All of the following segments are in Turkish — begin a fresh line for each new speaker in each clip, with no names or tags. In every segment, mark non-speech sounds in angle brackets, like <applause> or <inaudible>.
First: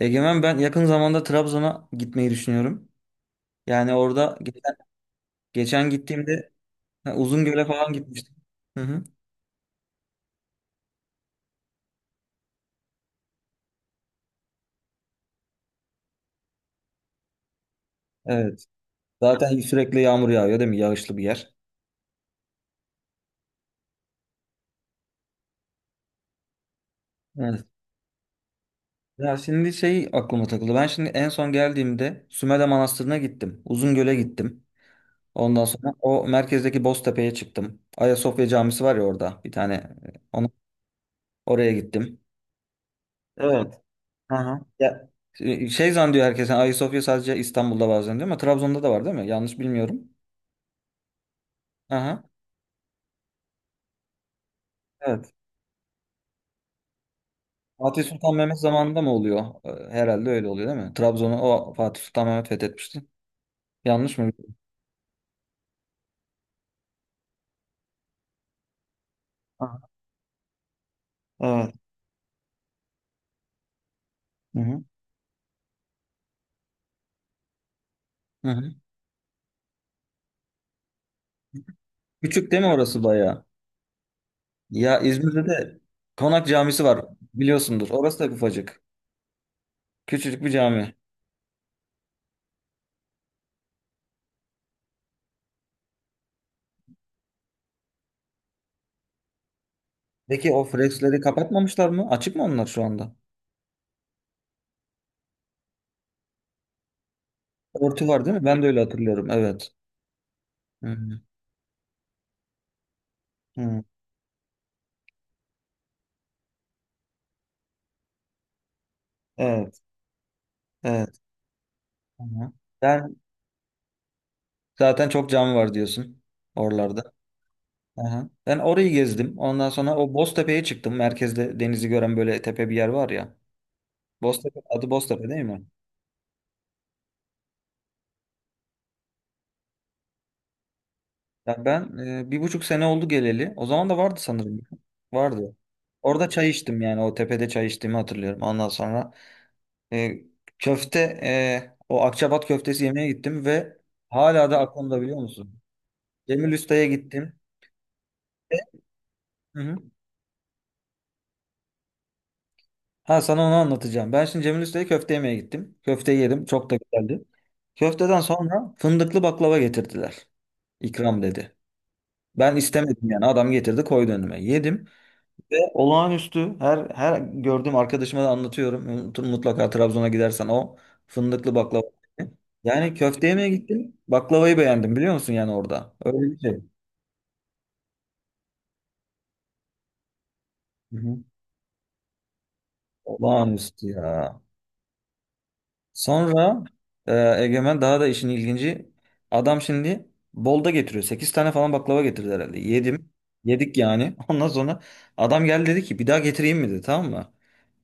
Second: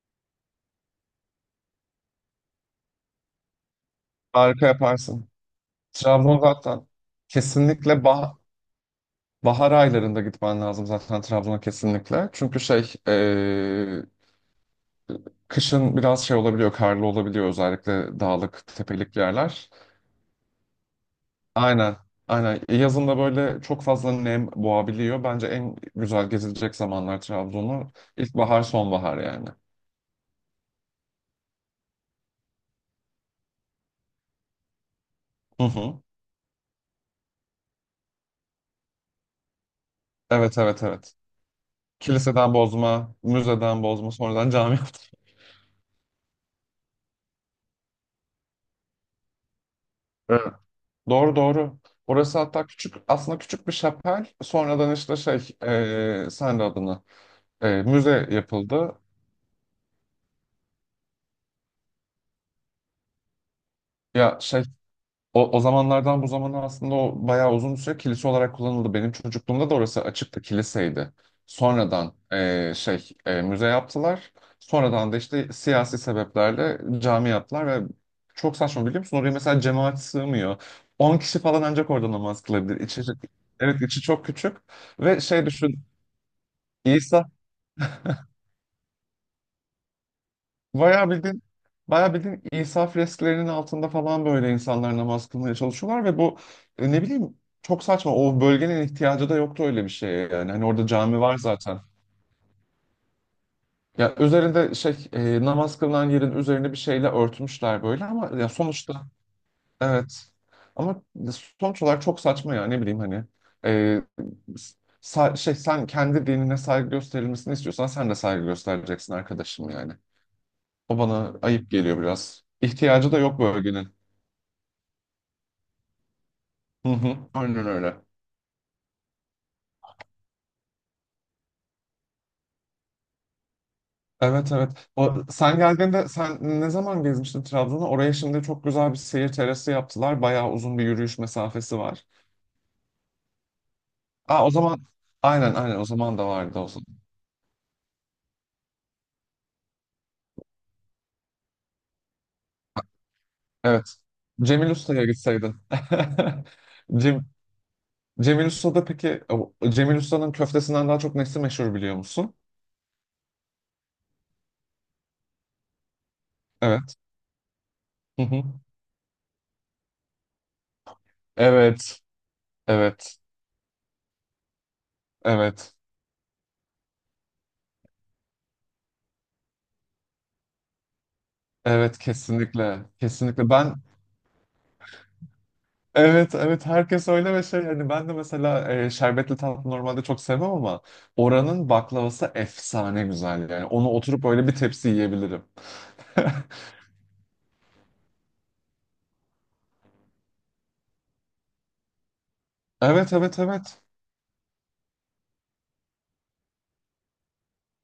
Egemen ben yakın zamanda Trabzon'a gitmeyi düşünüyorum. Yani orada
Harika yaparsın.
geçen
Trabzon
gittiğimde
zaten
ha, Uzungöl'e falan
kesinlikle
gitmiştim. Hı hı.
bahar aylarında gitmen lazım zaten Trabzon'a kesinlikle. Çünkü kışın biraz şey olabiliyor, karlı olabiliyor özellikle
Evet.
dağlık, tepelik
Zaten
yerler.
sürekli yağmur yağıyor değil mi? Yağışlı bir yer.
Aynen, aynen. Yazın da böyle çok fazla nem boğabiliyor. Bence en güzel gezilecek zamanlar
Evet.
Trabzon'u ilkbahar, sonbahar
Ya
yani.
şimdi şey aklıma takıldı. Ben şimdi en son geldiğimde Sümele Manastırı'na gittim. Uzungöl'e gittim. Ondan
Hı
sonra
hı.
o merkezdeki Boztepe'ye çıktım. Ayasofya Camisi var ya orada bir tane. Onu,
Evet, evet, evet.
oraya gittim.
Kiliseden bozma,
Evet.
müzeden bozma, sonradan
Aha.
cami yaptı.
Ya, şey zannediyor herkes. Yani Ayasofya sadece İstanbul'da bazen diyor ama Trabzon'da da var değil mi? Yanlış bilmiyorum.
Doğru doğru.
Aha.
Orası hatta küçük, aslında küçük bir şapel. Sonradan işte
Evet.
şey e, sen de adını e,
Fatih
müze
Sultan Mehmet
yapıldı.
zamanında mı oluyor? Herhalde öyle oluyor değil mi? Trabzon'u o Fatih Sultan Mehmet fethetmişti. Yanlış mı?
Ya şey o zamanlardan bu zamana aslında o bayağı uzun bir süre kilise olarak kullanıldı. Benim çocukluğumda da
Aha.
orası açıktı, kiliseydi.
Evet.
Sonradan müze yaptılar.
Hı hı.
Sonradan da işte siyasi sebeplerle cami yaptılar ve
Hı
çok
hı.
saçma, biliyor musun? Oraya mesela cemaat sığmıyor. 10 kişi falan ancak orada namaz
Küçük değil mi
kılabilir.
orası
İçeri,
bayağı?
evet içi çok küçük
Ya
ve
İzmir'de
şey
de
düşün,
Konak Camisi var.
İsa
Biliyorsundur. Orası da ufacık. Küçücük bir cami.
Bayağı bildiğin, bayağı bildiğin İsa fresklerinin altında falan böyle insanlar namaz kılmaya çalışıyorlar ve bu, ne bileyim, çok saçma. O bölgenin ihtiyacı da yoktu öyle bir şeye
Peki
yani.
o
Hani orada
freksleri
cami var zaten.
kapatmamışlar mı? Açık mı onlar şu anda?
Ya üzerinde namaz kılınan yerin üzerine bir şeyle örtmüşler böyle
Örtü var
ama
değil mi?
ya
Ben de öyle
sonuçta
hatırlıyorum. Evet.
evet.
Hı
Ama
hı.
sonuç olarak çok saçma ya, ne bileyim hani.
Hı.
E, Sen kendi dinine saygı gösterilmesini istiyorsan sen de saygı göstereceksin arkadaşım
Evet.
yani. O
Evet.
bana ayıp geliyor
Hı
biraz.
hı.
İhtiyacı
Sen
da yok bölgenin.
zaten çok cami var diyorsun
Hı
oralarda.
hı. Aynen öyle.
Hı. Ben orayı gezdim. Ondan sonra o Boztepe'ye çıktım. Merkezde denizi gören böyle tepe bir yer var ya.
Evet
Boztepe,
evet.
adı
O,
Boztepe değil
sen
mi?
geldiğinde, sen ne zaman gezmiştin Trabzon'a? Oraya şimdi çok güzel bir seyir terası yaptılar. Bayağı uzun bir yürüyüş
Ya
mesafesi
ben
var.
bir buçuk sene oldu geleli. O zaman da vardı
Aa, o
sanırım.
zaman aynen
Vardı.
aynen o zaman da
Orada çay
vardı o
içtim
zaman.
yani o tepede çay içtiğimi hatırlıyorum. Ondan sonra e, köfte o Akçabat köftesi yemeye gittim ve
Evet.
hala da
Cemil
aklımda
Usta'ya
biliyor
gitseydin.
musun? Cemil Usta'ya
<laughs> Cem,
gittim.
Cemil Usta'da peki
Hı hı.
Cemil Usta'nın köftesinden daha çok nesi meşhur biliyor musun?
Ha, sana onu anlatacağım. Ben şimdi Cemil Usta'ya köfte yemeye gittim. Köfte yedim. Çok da
Evet.
güzeldi. Köfteden
Hı hı.
sonra fındıklı baklava getirdiler. İkram dedi.
Evet.
Ben istemedim
Evet.
yani. Adam getirdi koydu önüme. Yedim. Ve
Evet.
olağanüstü, her gördüğüm arkadaşıma da anlatıyorum. Mutlaka Trabzon'a gidersen o fındıklı baklava.
Evet kesinlikle.
Yani köfte yemeye
Kesinlikle. Ben
gittim. Baklavayı beğendim biliyor musun yani orada. Öyle
Evet,
bir şey.
evet, herkes öyle ve şey hani ben de mesela şerbetli tatlı normalde çok sevmem ama
Hı hı.
oranın baklavası efsane güzel yani,
Olağanüstü
onu oturup
ya.
böyle bir tepsi yiyebilirim. <laughs>
Sonra e, Egemen daha da işin ilginci. Adam şimdi bolda getiriyor. Sekiz tane falan baklava getirdi herhalde. Yedim.
Evet, evet,
Yedik
evet,
yani. <laughs> Ondan sonra adam geldi dedi ki bir daha getireyim mi dedi tamam mı?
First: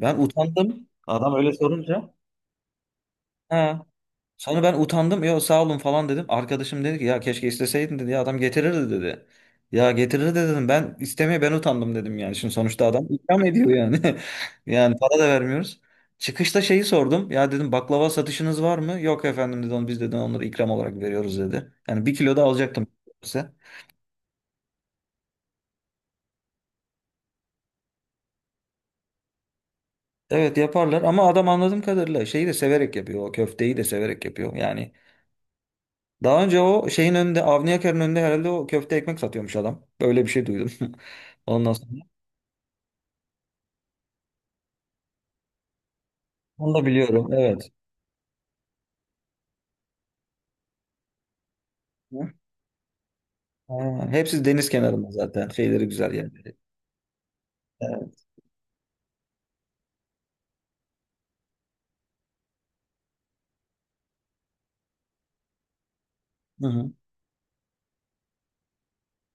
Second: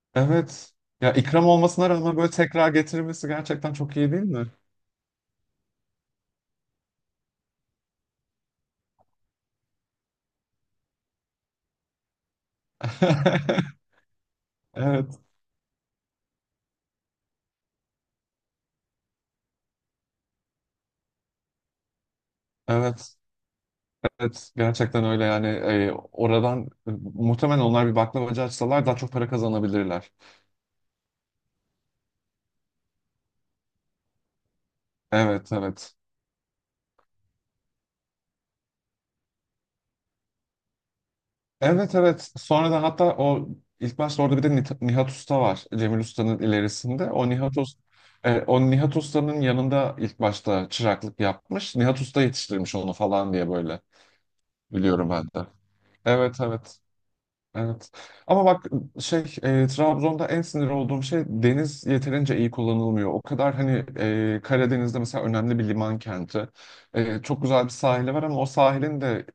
Ben
evet.
utandım.
Ya
Adam
ikram
öyle
olmasına
sorunca.
rağmen böyle tekrar getirilmesi gerçekten
Ha,
çok iyi değil mi?
sonra ben utandım. Ya sağ olun falan dedim. Arkadaşım dedi ki ya keşke isteseydin dedi. Ya adam getirirdi dedi. Ya getirirdi dedim. Ben utandım dedim yani. Şimdi sonuçta adam ikram ediyor
<laughs>
yani. <laughs> Yani
Evet,
para da vermiyoruz. Çıkışta şeyi sordum. Ya dedim baklava satışınız var mı? Yok efendim dedi. "Onu- Biz dedi onları ikram olarak veriyoruz dedi. Yani bir kilo da alacaktım
evet,
size.
evet. Gerçekten öyle yani, oradan muhtemelen onlar bir baklavacı açsalar daha çok para kazanabilirler.
Evet yaparlar ama adam anladığım kadarıyla şeyi de severek yapıyor. O köfteyi de severek yapıyor. Yani
Evet, evet.
daha önce o şeyin önünde, Avni Yakar'ın önünde herhalde o köfte ekmek satıyormuş adam. Böyle bir şey duydum. <laughs> Ondan
Evet
sonra.
evet. Sonradan hatta o ilk başta orada bir de Nihat Usta var. Cemil Usta'nın
Onu da
ilerisinde.
biliyorum.
O Nihat
Evet.
Usta, o Nihat Usta'nın yanında ilk başta çıraklık yapmış. Nihat Usta
Hı?
yetiştirmiş onu falan diye böyle
Ha, hepsi deniz kenarında
biliyorum ben de.
zaten. Şeyleri güzel
Evet
yerleri.
evet. Evet.
Evet.
Ama bak, Trabzon'da en sinir olduğum şey, deniz yeterince iyi kullanılmıyor. O kadar hani, Karadeniz'de mesela önemli bir liman kenti.
Hı hı.
Çok güzel bir sahili var ama o sahilin de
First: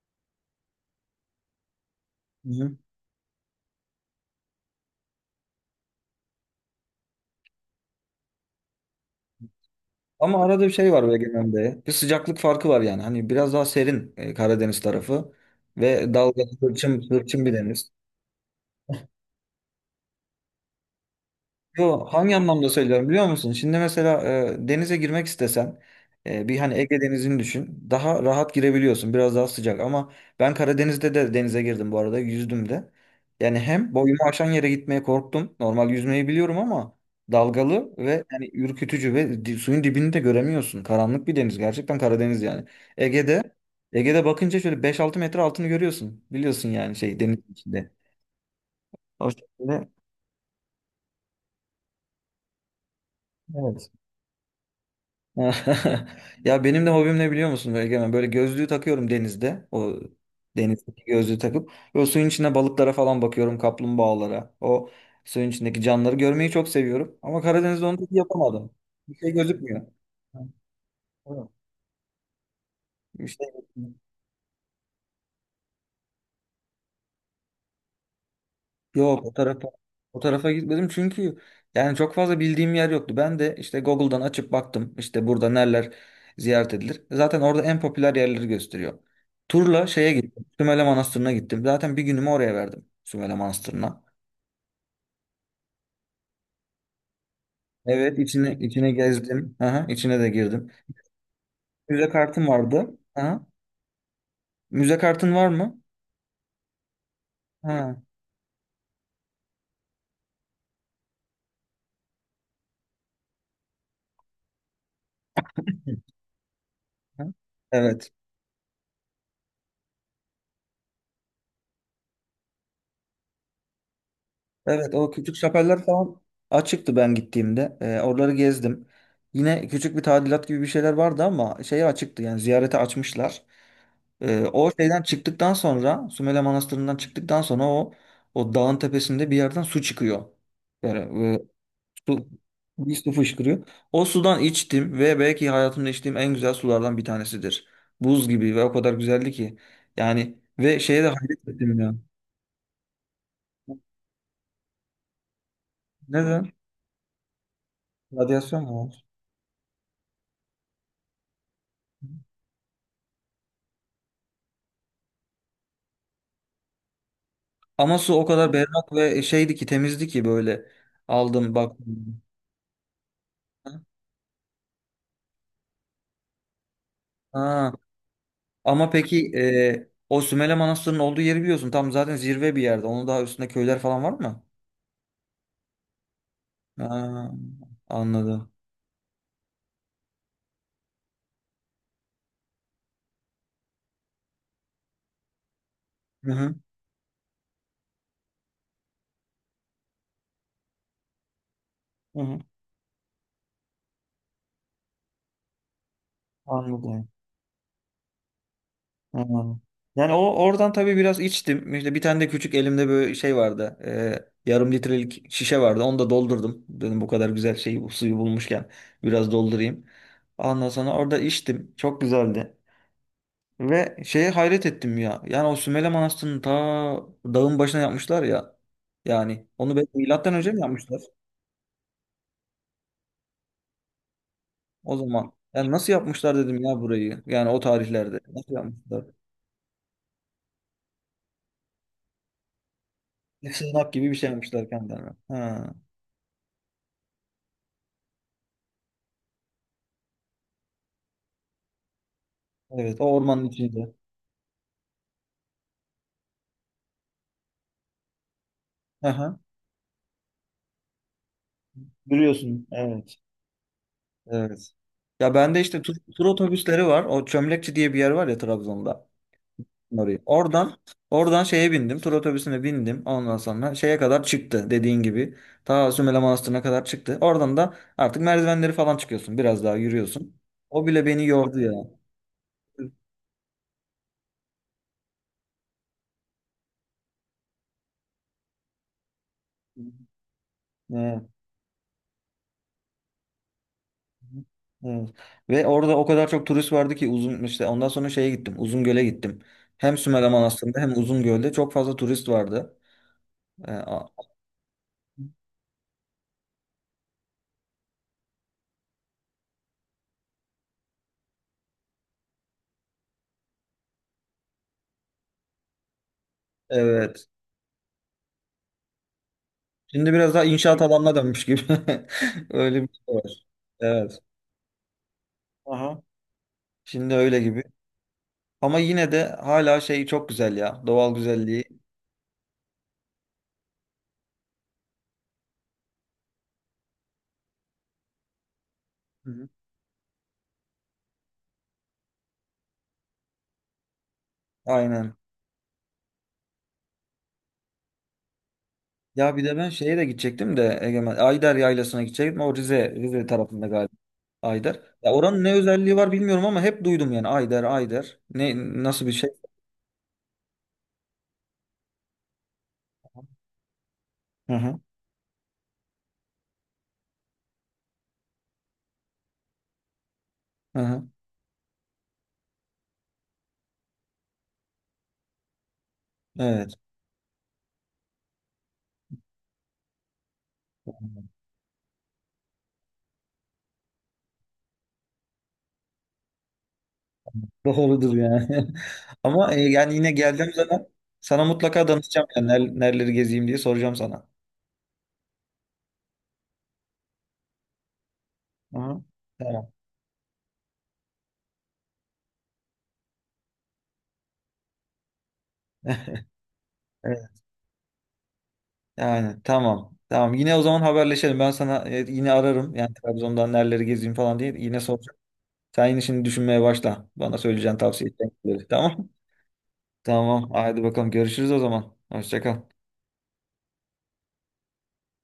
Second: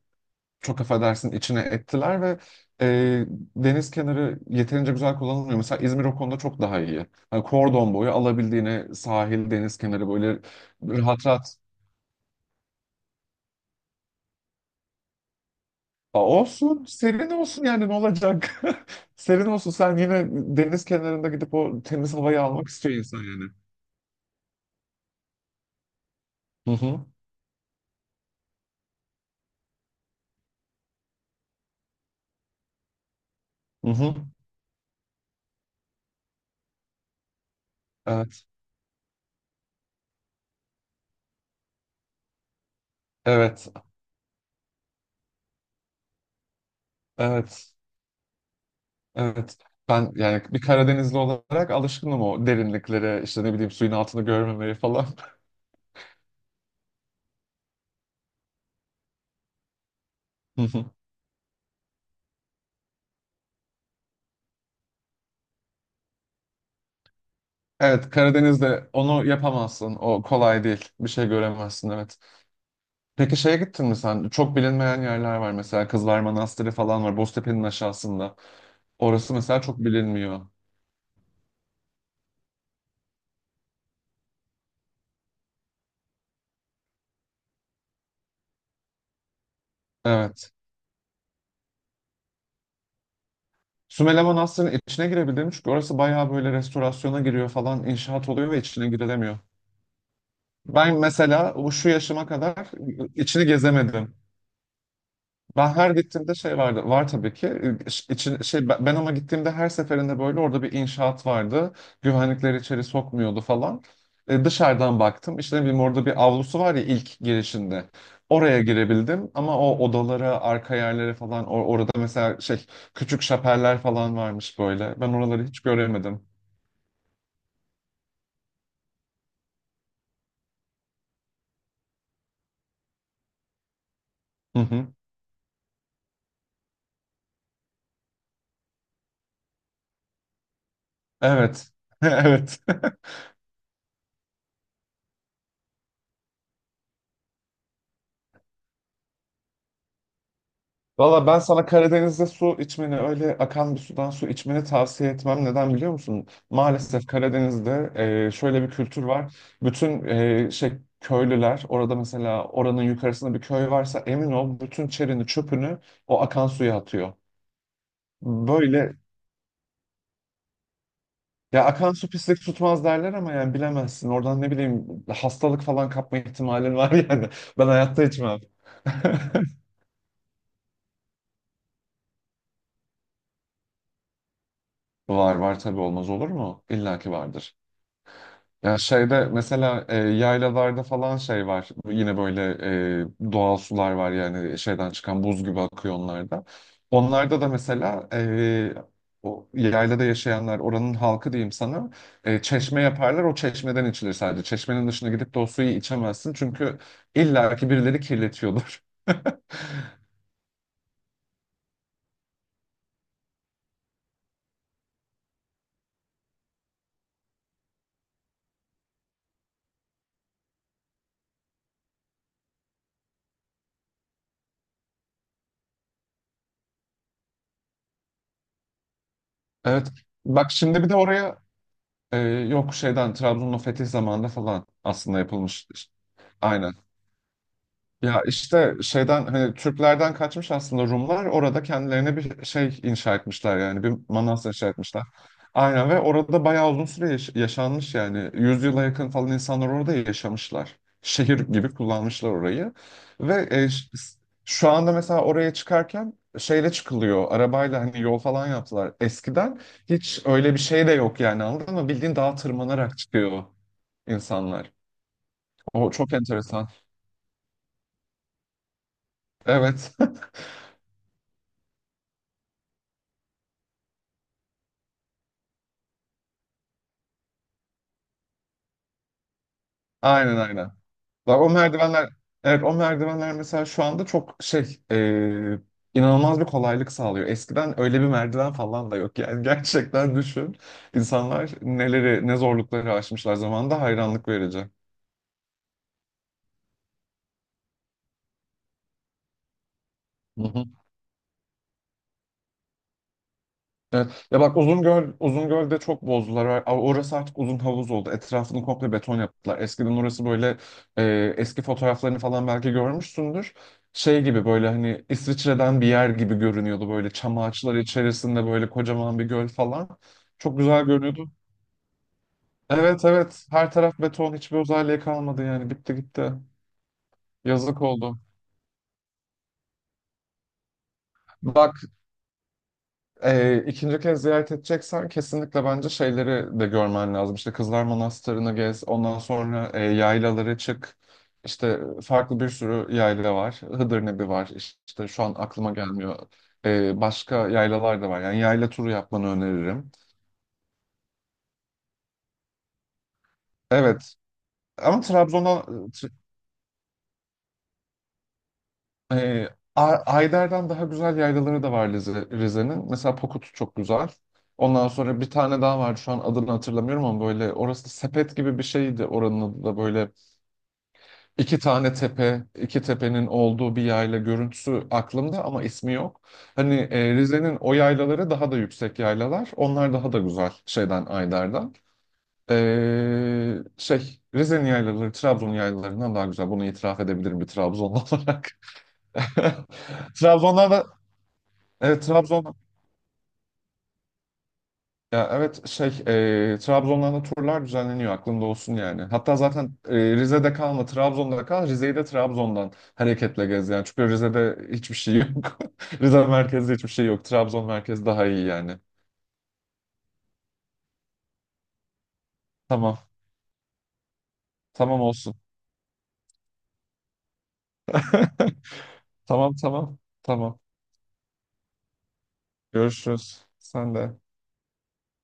çok affedersin içine ettiler ve
Hı hı.
e, deniz kenarı yeterince güzel kullanılmıyor. Mesela İzmir o konuda çok daha iyi. Hani kordon boyu alabildiğine sahil, deniz kenarı böyle
Ama arada bir şey var
rahat rahat
Egemen'de. Bir sıcaklık farkı var yani. Hani biraz daha serin Karadeniz tarafı. Ve
Aa,
dalgalı,
olsun,
hırçın,
serin
hırçın bir
olsun yani
deniz.
ne olacak? <laughs> Serin olsun, sen yine deniz kenarında gidip o
Yo,
temiz
hangi
havayı
anlamda
almak istiyor
söylüyorum
insan
biliyor
yani.
musun? Şimdi mesela denize girmek istesen bir
Hı
hani Ege
hı,
Denizi'ni düşün. Daha rahat girebiliyorsun. Biraz daha sıcak ama ben Karadeniz'de de denize girdim bu arada. Yüzdüm de. Yani
hı
hem
hı.
boyumu aşan yere gitmeye korktum. Normal yüzmeyi biliyorum ama dalgalı ve
Evet,
yani ürkütücü ve suyun dibini de göremiyorsun. Karanlık bir deniz. Gerçekten Karadeniz yani. Ege'de
evet,
Ege'de bakınca şöyle 5-6 metre altını görüyorsun. Biliyorsun yani şey denizin
evet,
içinde. O
evet.
şekilde.
Ben yani bir Karadenizli olarak alışkınım o derinliklere, işte ne bileyim
Evet.
suyun altını görmemeye falan.
<laughs> Ya benim de hobim ne biliyor musun Egemen? Böyle gözlüğü takıyorum denizde. O
<laughs>
denizdeki gözlüğü takıp. Ve o suyun içinde balıklara falan bakıyorum. Kaplumbağalara. O suyun içindeki canlıları görmeyi çok seviyorum. Ama Karadeniz'de onu
Evet,
pek yapamadım.
Karadeniz'de
Bir
onu
şey gözükmüyor.
yapamazsın. O
Evet.
kolay değil. Bir şey göremezsin evet.
Bir
Peki
şey.
şeye gittin
Gözükmüyor.
mi sen? Çok bilinmeyen yerler var mesela. Kızlar Manastırı falan var. Boztepe'nin aşağısında.
Yok
Orası mesela çok
o
bilinmiyor.
tarafa gitmedim çünkü yani çok fazla bildiğim yer yoktu. Ben de işte Google'dan açıp baktım işte burada neler ziyaret edilir. Zaten orada en popüler yerleri gösteriyor. Turla şeye gittim.
Evet.
Sümele Manastırı'na gittim. Zaten bir günümü oraya verdim. Sümele Manastırı'na.
Sümele Manastırı'nın içine girebildim çünkü orası bayağı böyle restorasyona giriyor falan,
Evet
inşaat oluyor ve içine
içine
girilemiyor.
gezdim. Aha, içine de girdim.
Ben mesela bu şu
Müze
yaşıma
kartım
kadar
vardı. Aha.
içini gezemedim.
Müze kartın var
Ben
mı?
her gittiğimde şey vardı. Var tabii ki.
Ha.
İç- için- şey ben ben ama gittiğimde her seferinde böyle orada bir inşaat vardı. Güvenlikleri içeri sokmuyordu falan. Dışarıdan baktım. İşte ne bileyim orada bir avlusu var ya ilk
Ha.
girişinde.
Evet.
Oraya girebildim ama o odalara, arka yerlere falan, orada mesela şey, küçük şapeller falan varmış
Evet
böyle.
o
Ben
küçük
oraları hiç
şapeller falan
göremedim.
açıktı ben gittiğimde. Oraları gezdim. Yine küçük bir tadilat gibi bir şeyler vardı ama şeye açıktı yani ziyarete açmışlar.
Hı
O
hı.
şeyden çıktıktan sonra Sümele Manastırı'ndan çıktıktan sonra o dağın tepesinde bir yerden su çıkıyor. Yani
Evet. <laughs>
su,
Evet.
bir su fışkırıyor. O sudan içtim ve belki hayatımda içtiğim en güzel sulardan bir tanesidir. Buz gibi ve o kadar güzeldi ki. Yani ve şeye de
Valla ben
hayret
sana
ettim ya.
Karadeniz'de su içmeni, öyle akan bir sudan su içmeni tavsiye etmem. Neden biliyor musun?
Neden?
Maalesef Karadeniz'de
Radyasyon
şöyle bir
mu?
kültür var. Bütün köylüler orada mesela oranın yukarısında bir köy varsa emin ol bütün çerini çöpünü o akan suya atıyor.
Ama su o kadar berrak
Böyle
ve şeydi ki temizdi ki böyle aldım
ya, akan su
baktım.
pislik tutmaz derler ama yani bilemezsin. Oradan ne bileyim, hastalık falan kapma ihtimalin var <laughs> yani. Ben
Ha.
hayatta içmem.
Ama peki
<laughs>
o Sümele Manastırı'nın olduğu yeri biliyorsun. Tam zaten zirve bir yerde. Onun daha üstünde köyler falan var mı?
Var var tabii, olmaz olur mu? İlla ki
Ha,
vardır.
anladım.
Ya şeyde mesela yaylalarda falan şey var. Yine böyle doğal sular var yani şeyden çıkan, buz gibi akıyor
Hı
onlarda.
hı.
Onlarda da mesela o yaylada yaşayanlar, oranın halkı diyeyim sana,
Hı hı.
çeşme yaparlar, o çeşmeden içilir sadece. Çeşmenin dışına gidip de o suyu içemezsin çünkü
Anladım.
illaki birileri kirletiyordur. <laughs>
Anladım. Yani o oradan tabii biraz içtim. İşte bir tane de küçük elimde böyle şey vardı. Yarım litrelik şişe vardı. Onu da doldurdum. Dedim bu kadar güzel şeyi bu suyu bulmuşken biraz doldurayım. Ondan sonra orada içtim. Çok güzeldi. Ve şeye hayret ettim ya. Yani o Sümele Manastırı'nı ta dağın başına yapmışlar ya. Yani onu
Evet.
belki milattan
Bak
önce mi
şimdi bir de
yapmışlar?
oraya e, yok, şeyden Trabzon'un o fethi zamanında falan
O
aslında
zaman.
yapılmış.
Yani nasıl yapmışlar dedim
Aynen.
ya burayı. Yani o tarihlerde.
Ya
Nasıl
işte
yapmışlar?
şeyden hani Türklerden kaçmış aslında Rumlar, orada kendilerine bir şey inşa
Bir
etmişler yani
sığınak
bir
gibi bir şey
manastır
yapmışlar
inşa etmişler.
kendilerine. Ha,
Aynen ve orada bayağı uzun süre yaşanmış yani 100 yakın falan insanlar orada yaşamışlar. Şehir gibi kullanmışlar orayı.
evet. O
Ve
ormanın içinde.
şu anda mesela oraya çıkarken şeyle çıkılıyor arabayla, hani yol falan yaptılar.
Aha,
Eskiden hiç öyle bir şey de yok yani, anladın mı? Bildiğin dağa
yürüyorsun.
tırmanarak
Evet.
çıkıyor
Evet.
insanlar.
Ya bende işte
O çok
tur
enteresan.
otobüsleri var. O Çömlekçi diye bir yer var ya Trabzon'da.
Evet
Orayı. Oradan şeye bindim. Tur otobüsüne bindim. Ondan sonra şeye kadar çıktı dediğin gibi. Ta Sümele Manastırı'na kadar çıktı. Oradan da artık merdivenleri falan çıkıyorsun. Biraz daha
<laughs>
yürüyorsun.
aynen.
O bile beni
Bak o
yordu ya.
merdivenler, evet o merdivenler mesela şu anda çok şey, inanılmaz bir kolaylık sağlıyor. Eskiden öyle bir merdiven falan da yok. Yani <laughs>
<laughs>
gerçekten düşün.
Evet.
İnsanlar neleri, ne zorlukları aşmışlar zamanında, hayranlık verici.
Evet. Ve orada o kadar çok turist vardı ki uzun işte ondan sonra şeye gittim. Uzungöl'e gittim. Hem Sümele
Hı hı.
Manastırı'nda hem Uzungöl'de çok fazla turist vardı. Ee, a-
Evet. Ya bak Uzungöl, Uzungöl'de çok bozdular. Orası artık uzun havuz oldu. Etrafını komple beton yaptılar. Eskiden orası böyle, eski fotoğraflarını falan belki görmüşsündür. Şey gibi, böyle hani İsviçre'den bir yer gibi görünüyordu. Böyle
evet.
çam ağaçları içerisinde böyle kocaman bir göl falan.
Şimdi biraz daha
Çok
inşaat
güzel
alanına
görünüyordu.
dönmüş gibi. <laughs> Öyle bir
Evet
şey var.
evet, her taraf
Evet.
beton, hiçbir özelliği kalmadı yani, bitti
Aha.
gitti.
Şimdi öyle gibi.
Yazık oldu.
Ama yine de hala şey çok güzel ya. Doğal güzelliği.
Bak ikinci kez ziyaret edeceksen kesinlikle bence şeyleri de görmen lazım. İşte Kızlar Manastırı'nı gez, ondan
Hı hı.
sonra yaylalara çık. İşte farklı bir sürü yayla var. Hıdırnebi var. İşte
Aynen.
şu an aklıma gelmiyor. Başka yaylalar da var. Yani yayla turu yapmanı
Ya bir de ben
öneririm.
şeye de gidecektim de Egemen. Ayder Yaylası'na gidecektim. O Rize tarafında galiba
Evet.
Ayder.
Ama
Ya oranın ne
Trabzon'a
özelliği var bilmiyorum ama hep duydum yani Ayder, Ayder. Nasıl bir şey?
Ee, Ayder'den daha güzel yaylaları da var Rize'nin. Mesela Pokut çok güzel.
Hı hı.
Ondan sonra bir tane daha vardı, şu an adını hatırlamıyorum ama böyle, orası da sepet gibi bir şeydi, oranın adı da böyle
Hı hı.
iki tane tepe, iki tepenin olduğu bir yayla görüntüsü aklımda ama ismi yok.
Evet.
Hani Rize'nin o yaylaları daha da yüksek yaylalar. Onlar daha da güzel şeyden, Ayder'den. Rize'nin yaylaları Trabzon yaylalarından daha güzel. Bunu itiraf edebilirim bir Trabzonlu
Doğrudur
olarak.
yani.
<laughs>
<laughs> Ama yani yine geldiğim
Trabzon'dan
zaman sana mutlaka
Evet
danışacağım yani
Trabzon
nereleri gezeyim diye soracağım sana.
ya evet şey, Trabzon'dan da turlar düzenleniyor, aklında olsun
Hı
yani.
hı.
Hatta
Tamam.
zaten Rize'de kalma, Trabzon'da kal, Rize'yi de Trabzon'dan hareketle gez yani. Çünkü Rize'de hiçbir şey yok. <laughs> Rize
<laughs>
merkezde hiçbir şey yok.
Evet.
Trabzon merkezi daha iyi yani.
Yani tamam. Tamam. Yine o zaman haberleşelim. Ben sana yine ararım. Yani
Tamam.
Trabzon'dan nereleri gezeyim falan diye yine
Tamam
soracağım.
olsun.
Sen yine şimdi düşünmeye başla. Bana söyleyeceğin tavsiye
<laughs>
edeceğin Tamam.
Tamam.
<laughs> Tamam.
Tamam.
Hadi bakalım. Görüşürüz o zaman. Hoşça kal.
Görüşürüz. Sen de.